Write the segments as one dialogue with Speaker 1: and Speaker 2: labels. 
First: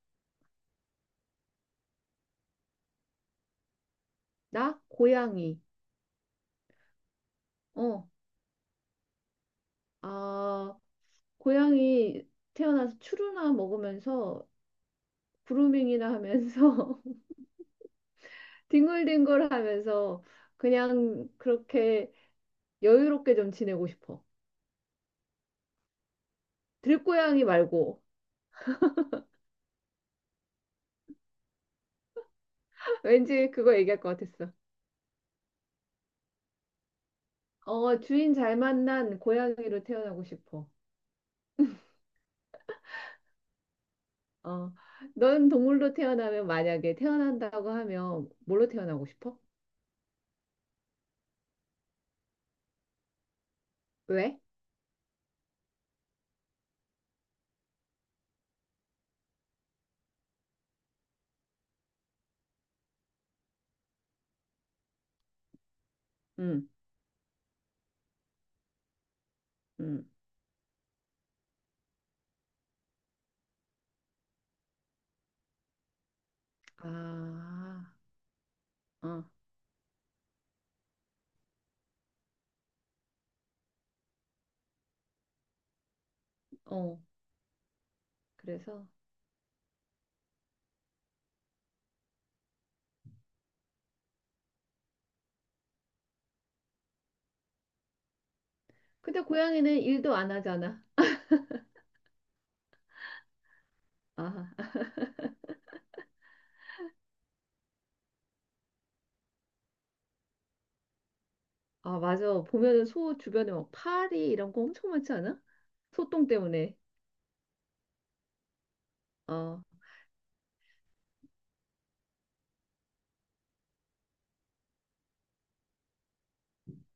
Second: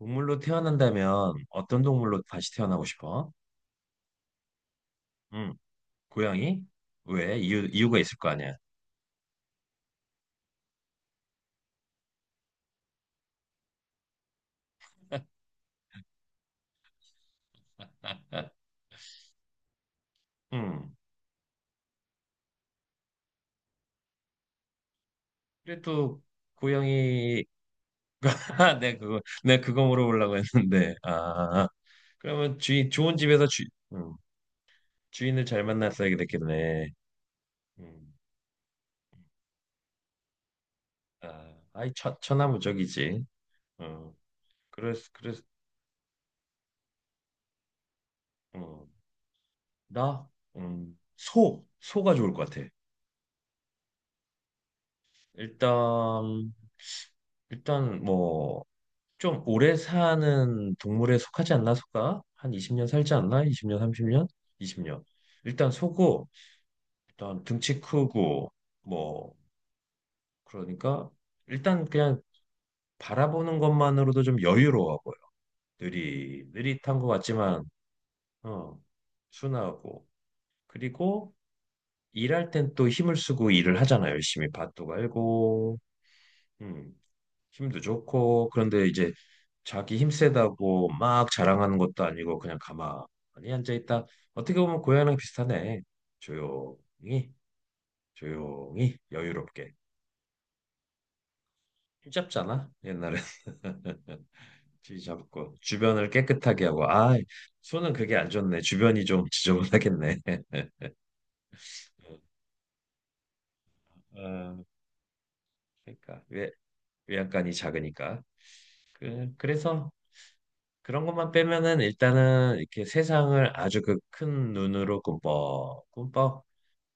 Speaker 1: 동물로 태어난다면 어떤 동물로 다시 태어나고 싶어?
Speaker 2: 나?
Speaker 1: 응,
Speaker 2: 고양이.
Speaker 1: 고양이? 왜? 이유가
Speaker 2: 어,
Speaker 1: 있을 거 아니야.
Speaker 2: 아, 고양이 태어나서 추루나 먹으면서 그루밍이나 하면서 뒹굴뒹굴 하면서
Speaker 1: 응.
Speaker 2: 그냥 그렇게 여유롭게 좀 지내고 싶어.
Speaker 1: 그래도 고양이.
Speaker 2: 들고양이 말고.
Speaker 1: 내 그거 물어보려고 했는데 아, 그러면 주인 좋은 집에서
Speaker 2: 왠지
Speaker 1: 주,
Speaker 2: 그거 얘기할 것
Speaker 1: 음,
Speaker 2: 같았어.
Speaker 1: 주인을 잘 만났어야 됐겠네.
Speaker 2: 어,
Speaker 1: 음,
Speaker 2: 주인 잘 만난 고양이로 태어나고 싶어.
Speaker 1: 천하무적이지. 어,
Speaker 2: 어,
Speaker 1: 그래서
Speaker 2: 넌 동물로 태어나면 만약에 태어난다고 하면 뭘로
Speaker 1: 어,
Speaker 2: 태어나고 싶어?
Speaker 1: 나, 소 소가 좋을 것 같아.
Speaker 2: 왜?
Speaker 1: 일단, 일단 뭐, 좀 오래 사는 동물에 속하지 않나 소가? 한 20년 살지 않나? 20년, 30년? 20년. 일단 소고,
Speaker 2: 응,
Speaker 1: 일단 등치 크고 뭐,
Speaker 2: 응.
Speaker 1: 그러니까 일단 그냥 바라보는 것만으로도 좀 여유로워 보여. 느리 느릿한 것 같지만
Speaker 2: 아,
Speaker 1: 어,
Speaker 2: 어,
Speaker 1: 순하고, 그리고 일할 땐 또 힘을 쓰고 일을 하잖아. 열심히 밭도 갈고, 음,
Speaker 2: 어.
Speaker 1: 힘도 좋고. 그런데
Speaker 2: 그래서
Speaker 1: 이제 자기 힘 세다고 막 자랑하는 것도 아니고 그냥 가만히 앉아 있다. 어떻게 보면 고양이랑 비슷하네. 조용히, 조용히
Speaker 2: 근데
Speaker 1: 여유롭게.
Speaker 2: 고양이는 일도 안 하잖아.
Speaker 1: 힘 잡잖아. 옛날에
Speaker 2: 아,
Speaker 1: 쥐 잡고 주변을 깨끗하게 하고. 아, 손은 그게 안 좋네. 주변이 좀 지저분하겠네.
Speaker 2: 아, 맞아. 보면은 소 주변에 막 파리 이런 거
Speaker 1: 어,
Speaker 2: 엄청 많지 않아?
Speaker 1: 그러니까
Speaker 2: 소똥
Speaker 1: 왜
Speaker 2: 때문에.
Speaker 1: 외양간이 작으니까 그
Speaker 2: 어.
Speaker 1: 그래서 그런 것만 빼면은 일단은 이렇게 세상을 아주 그 큰 눈으로 꿈뻑 꿈뻑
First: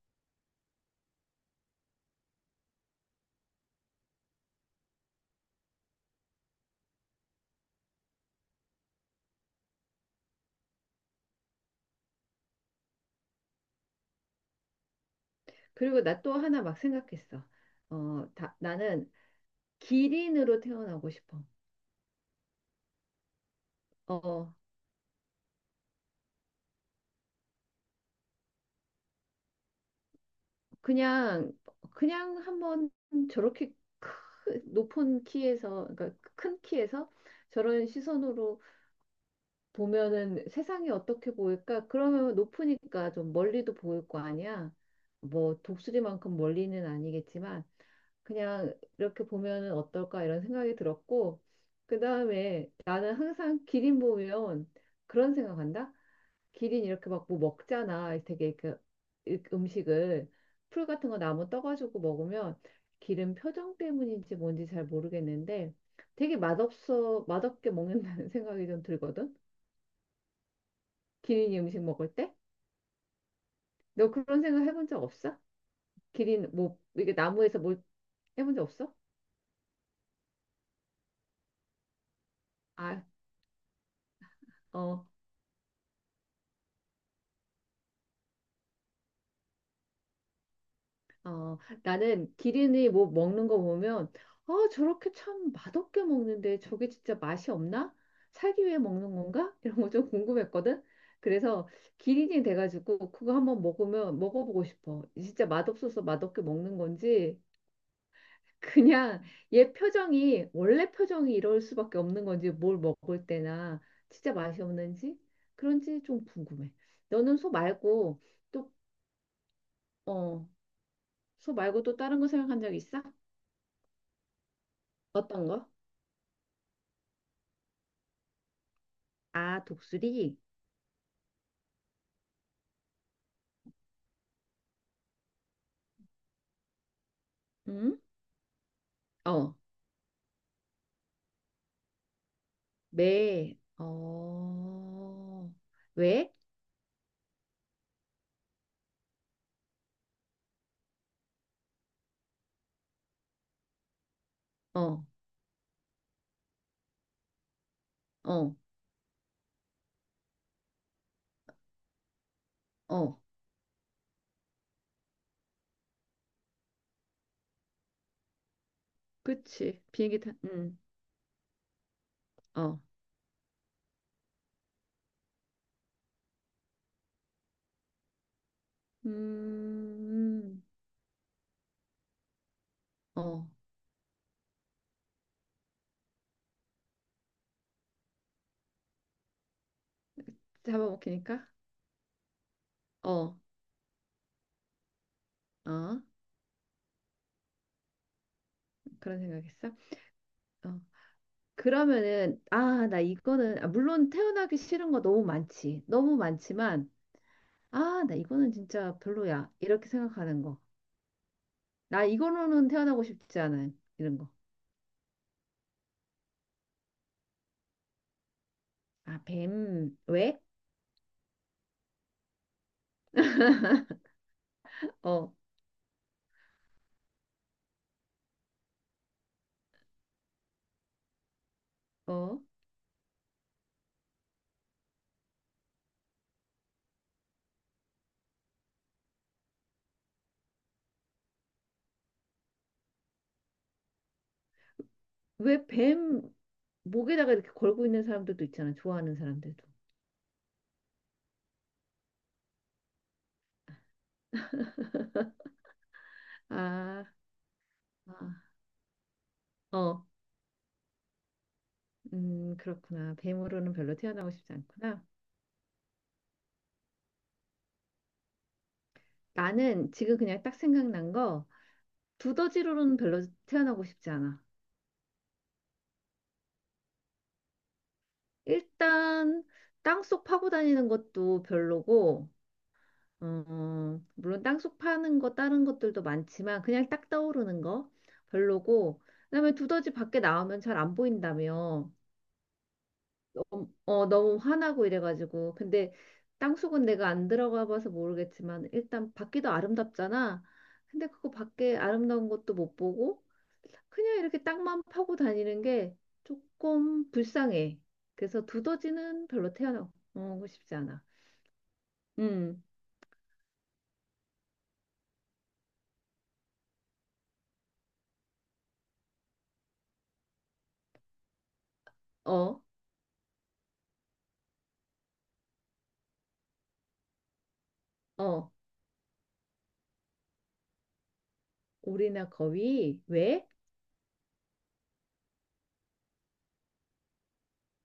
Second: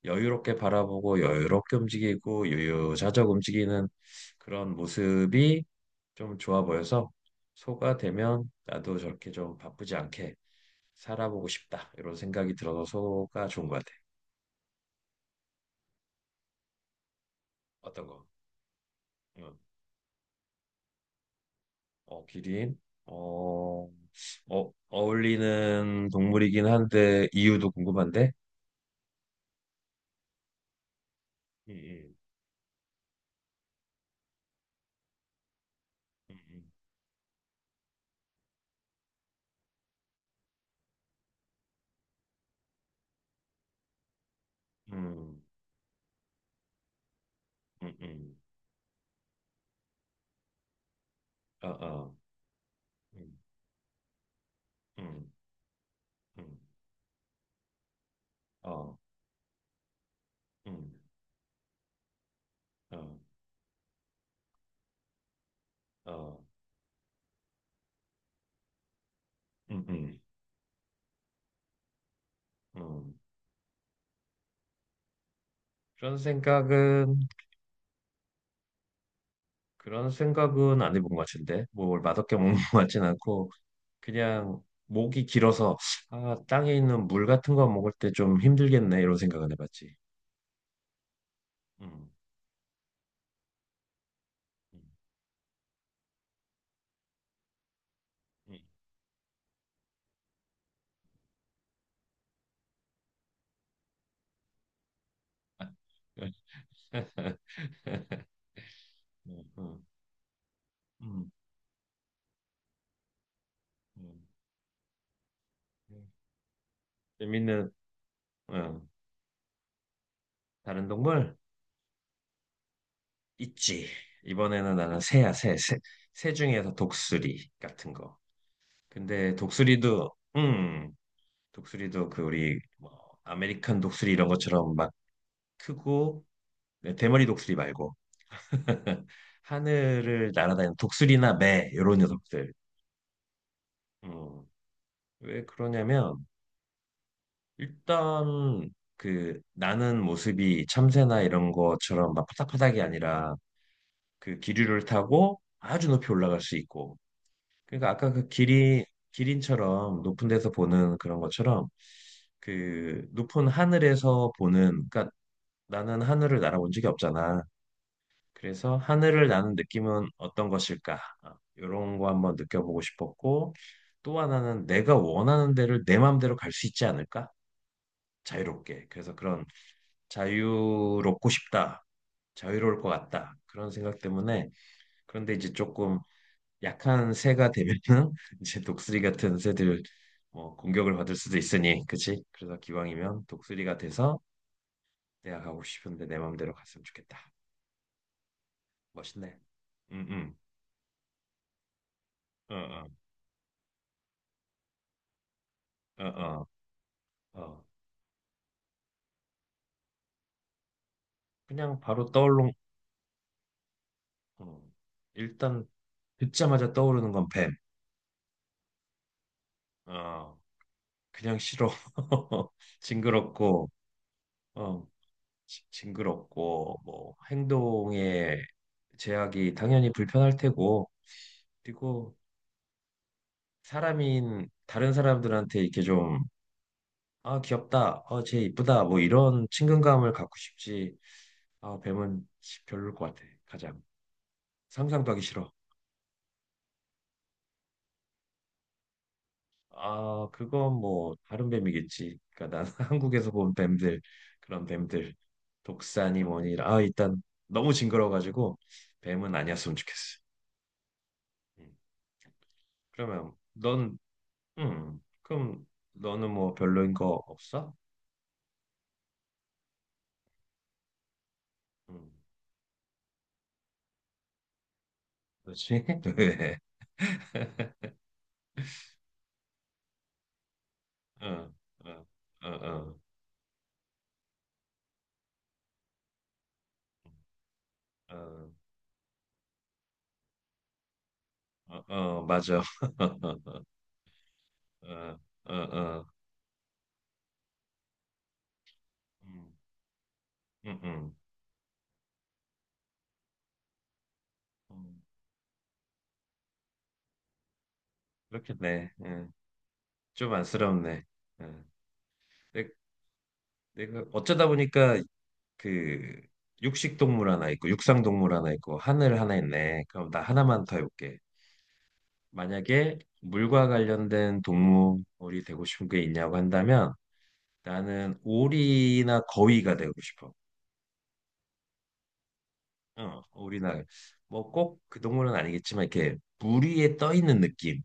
Speaker 1: 여유롭게 바라보고 여유롭게 움직이고 유유자적 움직이는 그런 모습이 좀 좋아 보여서, 소가 되면 나도 저렇게 좀 바쁘지 않게 살아보고 싶다, 이런 생각이 들어서 소가 좋은 것 같아.
Speaker 2: 그리고 나 또 하나 막 생각했어.
Speaker 1: 어떤 거?
Speaker 2: 어, 다, 나는
Speaker 1: 응.
Speaker 2: 기린으로 태어나고 싶어.
Speaker 1: 어, 기린. 어,
Speaker 2: 어,
Speaker 1: 어, 어울리는 동물이긴 한데 이유도 궁금한데.
Speaker 2: 그냥,
Speaker 1: 음,
Speaker 2: 그냥 한번 저렇게 높은 키에서, 그러니까 큰
Speaker 1: 음,
Speaker 2: 키에서 저런 시선으로 보면은 세상이 어떻게 보일까? 그러면 높으니까 좀 멀리도 보일 거 아니야?
Speaker 1: 음,
Speaker 2: 뭐 독수리만큼 멀리는 아니겠지만
Speaker 1: 음, 음,
Speaker 2: 그냥 이렇게 보면은 어떨까 이런 생각이 들었고
Speaker 1: 어, 어,
Speaker 2: 그다음에 나는
Speaker 1: 음,
Speaker 2: 항상 기린 보면
Speaker 1: 음,
Speaker 2: 그런 생각한다.
Speaker 1: 음,
Speaker 2: 기린 이렇게 막 뭐 먹잖아. 되게 그
Speaker 1: 어,
Speaker 2: 음식을 풀
Speaker 1: 음,
Speaker 2: 같은 거 나무 떠가지고 먹으면
Speaker 1: 어,
Speaker 2: 기린 표정 때문인지 뭔지 잘 모르겠는데 되게
Speaker 1: 어.
Speaker 2: 맛없어 맛없게 먹는다는 생각이 좀 들거든.
Speaker 1: 음, 음.
Speaker 2: 기린이 음식 먹을 때?
Speaker 1: 음,
Speaker 2: 너 그런 생각 해본 적 없어?
Speaker 1: 그런
Speaker 2: 기린 뭐 이게
Speaker 1: 생각은
Speaker 2: 나무에서 뭘 해본 적 없어?
Speaker 1: 그런 생각은 안 해본 것 같은데, 뭐, 뭘 맛없게 먹는 것 같진
Speaker 2: 아,
Speaker 1: 않고. 그냥
Speaker 2: 어,
Speaker 1: 목이 길어서 아, 땅에 있는 물 같은 거 먹을 때 좀 힘들겠네, 이런 생각은 해봤지.
Speaker 2: 어,
Speaker 1: 음,
Speaker 2: 나는 기린이 뭐 먹는 거 보면 아,
Speaker 1: 음,
Speaker 2: 저렇게 참 맛없게 먹는데 저게 진짜 맛이 없나? 살기 위해 먹는 건가? 이런 거 좀 궁금했거든. 그래서 기린이 돼가지고 그거 한번 먹으면 먹어보고 싶어. 진짜 맛없어서
Speaker 1: 음.
Speaker 2: 맛없게 먹는 건지 그냥 얘
Speaker 1: 음,
Speaker 2: 표정이 원래
Speaker 1: 음, 음,
Speaker 2: 표정이 이럴 수밖에 없는 건지 뭘 먹을 때나 진짜 맛이 없는지 그런지
Speaker 1: 음.
Speaker 2: 좀 궁금해. 너는 소
Speaker 1: 재밌는,
Speaker 2: 말고 또,
Speaker 1: 어,
Speaker 2: 어,
Speaker 1: 다른 동물
Speaker 2: 소 말고 또 다른 거 생각한 적 있어?
Speaker 1: 있지. 이번에는 나는 새야.
Speaker 2: 어떤 거?
Speaker 1: 새 중에서 독수리 같은 거. 근데
Speaker 2: 아,
Speaker 1: 독수리도,
Speaker 2: 독수리?
Speaker 1: 음, 독수리도 그 우리 뭐 아메리칸 독수리 이런 것처럼 막 크고, 네, 대머리 독수리 말고
Speaker 2: 응? 어,
Speaker 1: 하늘을 날아다니는 독수리나 매 이런 녀석들.
Speaker 2: 매,
Speaker 1: 음, 왜
Speaker 2: 어,
Speaker 1: 그러냐면
Speaker 2: 왜?
Speaker 1: 일단 그 나는 모습이 참새나 이런 것처럼 막 파닥파닥이 아니라 그 기류를
Speaker 2: 어,
Speaker 1: 타고 아주 높이 올라갈 수 있고, 그러니까 아까 그
Speaker 2: 어,
Speaker 1: 기린, 기린처럼 높은 데서 보는 그런 것처럼 그
Speaker 2: 어,
Speaker 1: 높은 하늘에서 보는. 그러니까 나는 하늘을 날아본 적이 없잖아. 그래서 하늘을 나는
Speaker 2: 그치.
Speaker 1: 느낌은 어떤
Speaker 2: 응,
Speaker 1: 것일까? 이런 거 한번
Speaker 2: 어,
Speaker 1: 느껴보고 싶었고, 또 하나는 내가 원하는 데를 내 마음대로 갈 수 있지 않을까? 자유롭게. 그래서 그런
Speaker 2: 음,
Speaker 1: 자유롭고 싶다. 자유로울 것 같다.
Speaker 2: 어,
Speaker 1: 그런 생각 때문에. 그런데 이제 조금 약한 새가 되면은 이제 독수리 같은 새들 뭐 공격을 받을 수도
Speaker 2: 잡아먹히니까?
Speaker 1: 있으니, 그치? 그래서 기왕이면
Speaker 2: 어,
Speaker 1: 독수리가 돼서 내가 가고
Speaker 2: 어,
Speaker 1: 싶은데 내 마음대로 갔으면 좋겠다.
Speaker 2: 그런
Speaker 1: 멋있네.
Speaker 2: 생각했어?
Speaker 1: 응응,
Speaker 2: 어, 그러면은 아,
Speaker 1: 어,
Speaker 2: 나 이거는 아, 물론 태어나기 싫은 거 너무 많지.
Speaker 1: 어,
Speaker 2: 너무
Speaker 1: 어,
Speaker 2: 많지만
Speaker 1: 어. 어.
Speaker 2: 아, 나 이거는 진짜 별로야. 이렇게 생각하는 거.
Speaker 1: 그냥
Speaker 2: 나
Speaker 1: 바로 떠올른,
Speaker 2: 이거로는 태어나고 싶지 않은 이런 거.
Speaker 1: 어. 일단 듣자마자 떠오르는 건 뱀.
Speaker 2: 아, 뱀.
Speaker 1: 어,
Speaker 2: 왜?
Speaker 1: 그냥 싫어. 징그럽고, 어,
Speaker 2: 어,
Speaker 1: 징그럽고, 뭐, 행동에 제약이 당연히 불편할 테고, 그리고
Speaker 2: 어.
Speaker 1: 사람인 다른 사람들한테 이렇게 좀, 아, 귀엽다, 어, 쟤 이쁘다, 뭐 이런 친근감을 갖고 싶지. 아, 뱀은 별로일 것 같아. 가장. 상상도 하기 싫어.
Speaker 2: 왜 뱀 목에다가 이렇게 걸고 있는 사람들도 있잖아. 좋아하는 사람들도.
Speaker 1: 아, 그건 뭐 다른 뱀이겠지. 그러니까 난 한국에서 본 뱀들, 그런 뱀들, 독사니 뭐니. 아,
Speaker 2: 아,
Speaker 1: 일단 너무
Speaker 2: 아,
Speaker 1: 징그러워가지고 뱀은 아니었으면
Speaker 2: 어.
Speaker 1: 좋겠어. 음.
Speaker 2: 그렇구나.
Speaker 1: 그러면
Speaker 2: 뱀으로는 별로
Speaker 1: 넌,
Speaker 2: 태어나고 싶지 않구나.
Speaker 1: 그럼 너는 뭐 별로인 거 없어?
Speaker 2: 나는 지금 그냥 딱 생각난 거
Speaker 1: 음,
Speaker 2: 두더지로는 별로 태어나고 싶지 않아.
Speaker 1: 그렇지? 왜?
Speaker 2: 일단 땅속 파고 다니는 것도
Speaker 1: 어, 어,
Speaker 2: 별로고,
Speaker 1: 어, 어,
Speaker 2: 어, 물론 땅속 파는 거 다른 것들도 많지만 그냥 딱 떠오르는 거
Speaker 1: 어,
Speaker 2: 별로고, 그다음에 두더지 밖에 나오면 잘 안
Speaker 1: 어,
Speaker 2: 보인다며,
Speaker 1: 어, 맞아.
Speaker 2: 어, 너무 화나고
Speaker 1: 어, 어,
Speaker 2: 이래가지고, 근데
Speaker 1: 어,
Speaker 2: 땅속은 내가 안 들어가 봐서 모르겠지만 일단 밖이도
Speaker 1: 음,
Speaker 2: 아름답잖아.
Speaker 1: 음,
Speaker 2: 근데
Speaker 1: 음.
Speaker 2: 그거 밖에 아름다운 것도 못 보고. 그냥 이렇게 땅만
Speaker 1: 음,
Speaker 2: 파고 다니는 게 조금 불쌍해. 그래서
Speaker 1: 그렇겠네.
Speaker 2: 두더지는 별로
Speaker 1: 좀
Speaker 2: 태어나고 싶지 않아.
Speaker 1: 안쓰럽네. 음.
Speaker 2: 음,
Speaker 1: 네, 내가 어쩌다 보니까 그 육식 동물 하나 있고 육상 동물 하나 있고 하늘 하나 있네. 그럼 나 하나만 더 해볼게.
Speaker 2: 어,
Speaker 1: 만약에 물과 관련된 동물이 되고 싶은 게 있냐고 한다면 나는
Speaker 2: 어,
Speaker 1: 오리나 거위가 되고 싶어.
Speaker 2: 오리나 거위,
Speaker 1: 어,
Speaker 2: 왜?
Speaker 1: 오리나 뭐 꼭 그 동물은 아니겠지만 이렇게 물 위에 떠 있는 느낌.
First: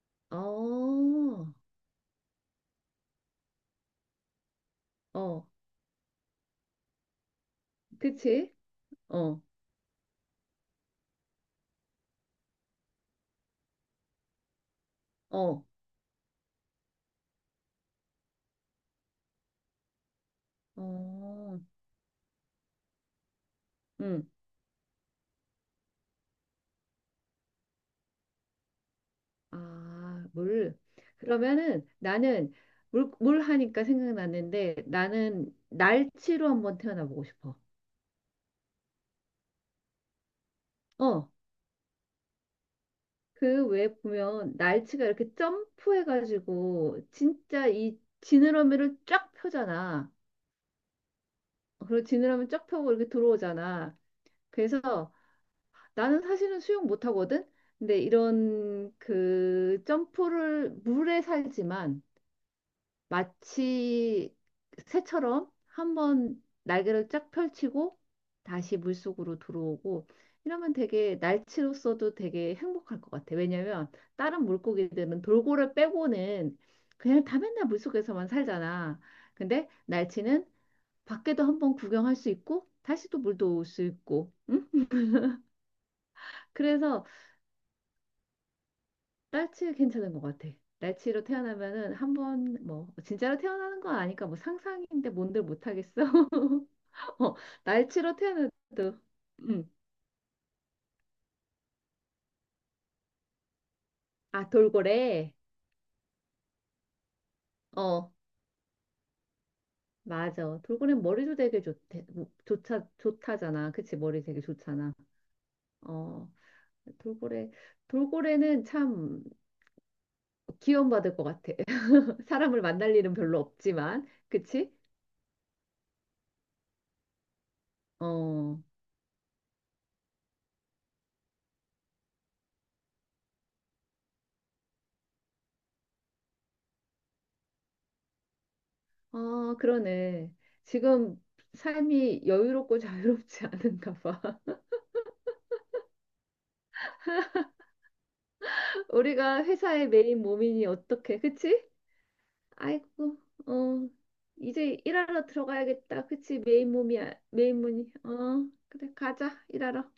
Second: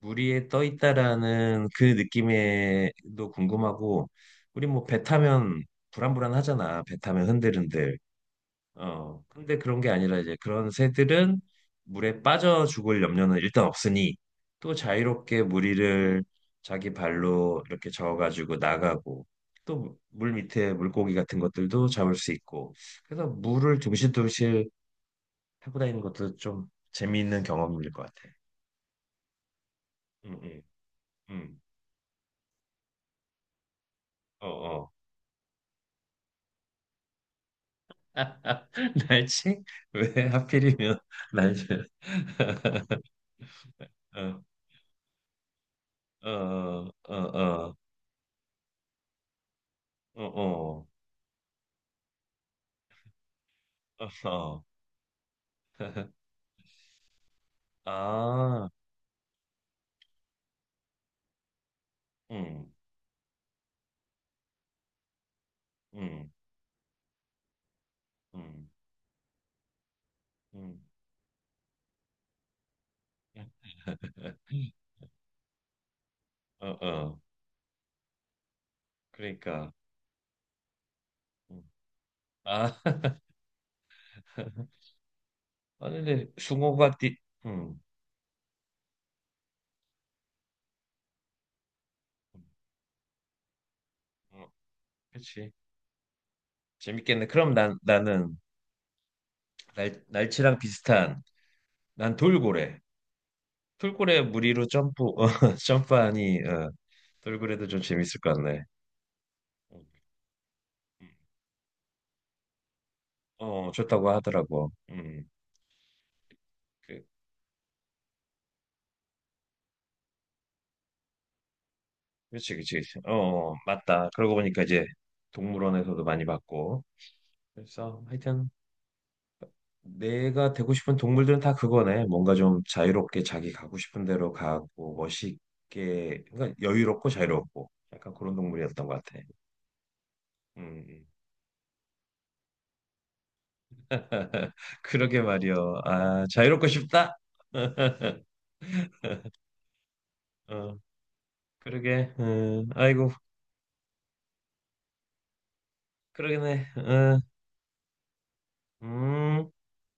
Speaker 1: 물 위에 떠
Speaker 2: 어,
Speaker 1: 있다라는 그 느낌에도 궁금하고, 우리 뭐 배
Speaker 2: 어,
Speaker 1: 타면 불안불안하잖아. 배 타면 흔들흔들.
Speaker 2: 그치?
Speaker 1: 어,
Speaker 2: 어,
Speaker 1: 근데 그런 게 아니라 이제 그런 새들은 물에 빠져 죽을 염려는 일단 없으니 또 자유롭게
Speaker 2: 어,
Speaker 1: 무리를 자기 발로 이렇게 저어가지고 나가고, 또 물 밑에 물고기 같은
Speaker 2: 어,
Speaker 1: 것들도 잡을 수 있고. 그래서 물을
Speaker 2: 음,
Speaker 1: 둥실둥실 타고 다니는 것도 좀 재미있는 경험일 것 같아.
Speaker 2: 아,
Speaker 1: 응, 응,
Speaker 2: 물.
Speaker 1: 응.
Speaker 2: 그러면은 나는 물, 물 하니까
Speaker 1: 어,
Speaker 2: 생각났는데
Speaker 1: 어.
Speaker 2: 나는 날치로 한번 태어나보고 싶어.
Speaker 1: 날치? 왜 하필이면
Speaker 2: 어,
Speaker 1: 날치?
Speaker 2: 그 외에
Speaker 1: 어,
Speaker 2: 보면 날치가 이렇게
Speaker 1: 어, 어,
Speaker 2: 점프해가지고 진짜
Speaker 1: 어,
Speaker 2: 이 지느러미를 쫙 펴잖아.
Speaker 1: 어, 어, 어.
Speaker 2: 그리고 지느러미 쫙 펴고 이렇게 들어오잖아.
Speaker 1: 어.
Speaker 2: 그래서 나는 사실은 수영 못하거든. 근데
Speaker 1: 아,
Speaker 2: 이런 그 점프를 물에 살지만
Speaker 1: 음,
Speaker 2: 마치 새처럼
Speaker 1: 음,
Speaker 2: 한번 날개를 쫙 펼치고
Speaker 1: 음,
Speaker 2: 다시 물속으로 들어오고 이러면
Speaker 1: 음.
Speaker 2: 되게 날치로서도 되게 행복할 것 같아. 왜냐면 다른 물고기들은 돌고래 빼고는
Speaker 1: 어, 어,
Speaker 2: 그냥 다 맨날 물속에서만 살잖아. 근데
Speaker 1: 그러니까.
Speaker 2: 날치는 밖에도
Speaker 1: 음.
Speaker 2: 한번 구경할 수 있고
Speaker 1: 아,
Speaker 2: 다시 또 물도 올 수 있고. 응?
Speaker 1: 아, 근데 숭어가
Speaker 2: 그래서
Speaker 1: 띠, 음,
Speaker 2: 날치 괜찮은 것 같아. 날치로 태어나면은 한번 뭐 진짜로 태어나는 건 아니까 뭐
Speaker 1: 어,
Speaker 2: 상상인데 뭔들
Speaker 1: 그렇지.
Speaker 2: 못하겠어.
Speaker 1: 재밌겠네.
Speaker 2: 어,
Speaker 1: 그럼 난
Speaker 2: 날치로
Speaker 1: 나는
Speaker 2: 태어나도. 응.
Speaker 1: 날 날치랑 비슷한 난 돌고래. 돌고래
Speaker 2: 아,
Speaker 1: 무리로 점프,
Speaker 2: 돌고래.
Speaker 1: 어, 점프하니 어, 돌고래도 좀
Speaker 2: 어,
Speaker 1: 재밌을 것 같네. 음,
Speaker 2: 맞아. 돌고래
Speaker 1: 음.
Speaker 2: 머리도 되게 좋대. 좋다,
Speaker 1: 어,
Speaker 2: 좋다잖아. 그치?
Speaker 1: 좋다고
Speaker 2: 머리 되게
Speaker 1: 하더라고.
Speaker 2: 좋잖아. 어,
Speaker 1: 그,
Speaker 2: 돌고래. 돌고래는 참 기원받을 것 같아.
Speaker 1: 그렇지,
Speaker 2: 사람을
Speaker 1: 그렇지,
Speaker 2: 만날
Speaker 1: 그렇지. 어,
Speaker 2: 일은 별로
Speaker 1: 어,
Speaker 2: 없지만.
Speaker 1: 맞다. 그러고 보니까
Speaker 2: 그치?
Speaker 1: 이제 동물원에서도 많이 봤고. 그래서 하여튼.
Speaker 2: 어,
Speaker 1: 내가 되고 싶은 동물들은 다 그거네. 뭔가 좀 자유롭게 자기 가고 싶은 대로 가고 멋있게, 그러니까 여유롭고 자유롭고 약간 그런 동물이었던 것 같아.
Speaker 2: 아, 그러네.
Speaker 1: 음,
Speaker 2: 지금 삶이 여유롭고 자유롭지 않은가 봐.
Speaker 1: 그러게 말이여. 아, 자유롭고 싶다.
Speaker 2: 우리가 회사의 메인 몸이니
Speaker 1: 어,
Speaker 2: 어떻게, 그치?
Speaker 1: 그러게. 아이고,
Speaker 2: 아이고, 어, 이제 일하러 들어가야겠다. 그치?
Speaker 1: 그러겠네.
Speaker 2: 메인 몸이, 야
Speaker 1: 어,
Speaker 2: 메인 문이. 어, 그래, 가자,
Speaker 1: 음.
Speaker 2: 일하러.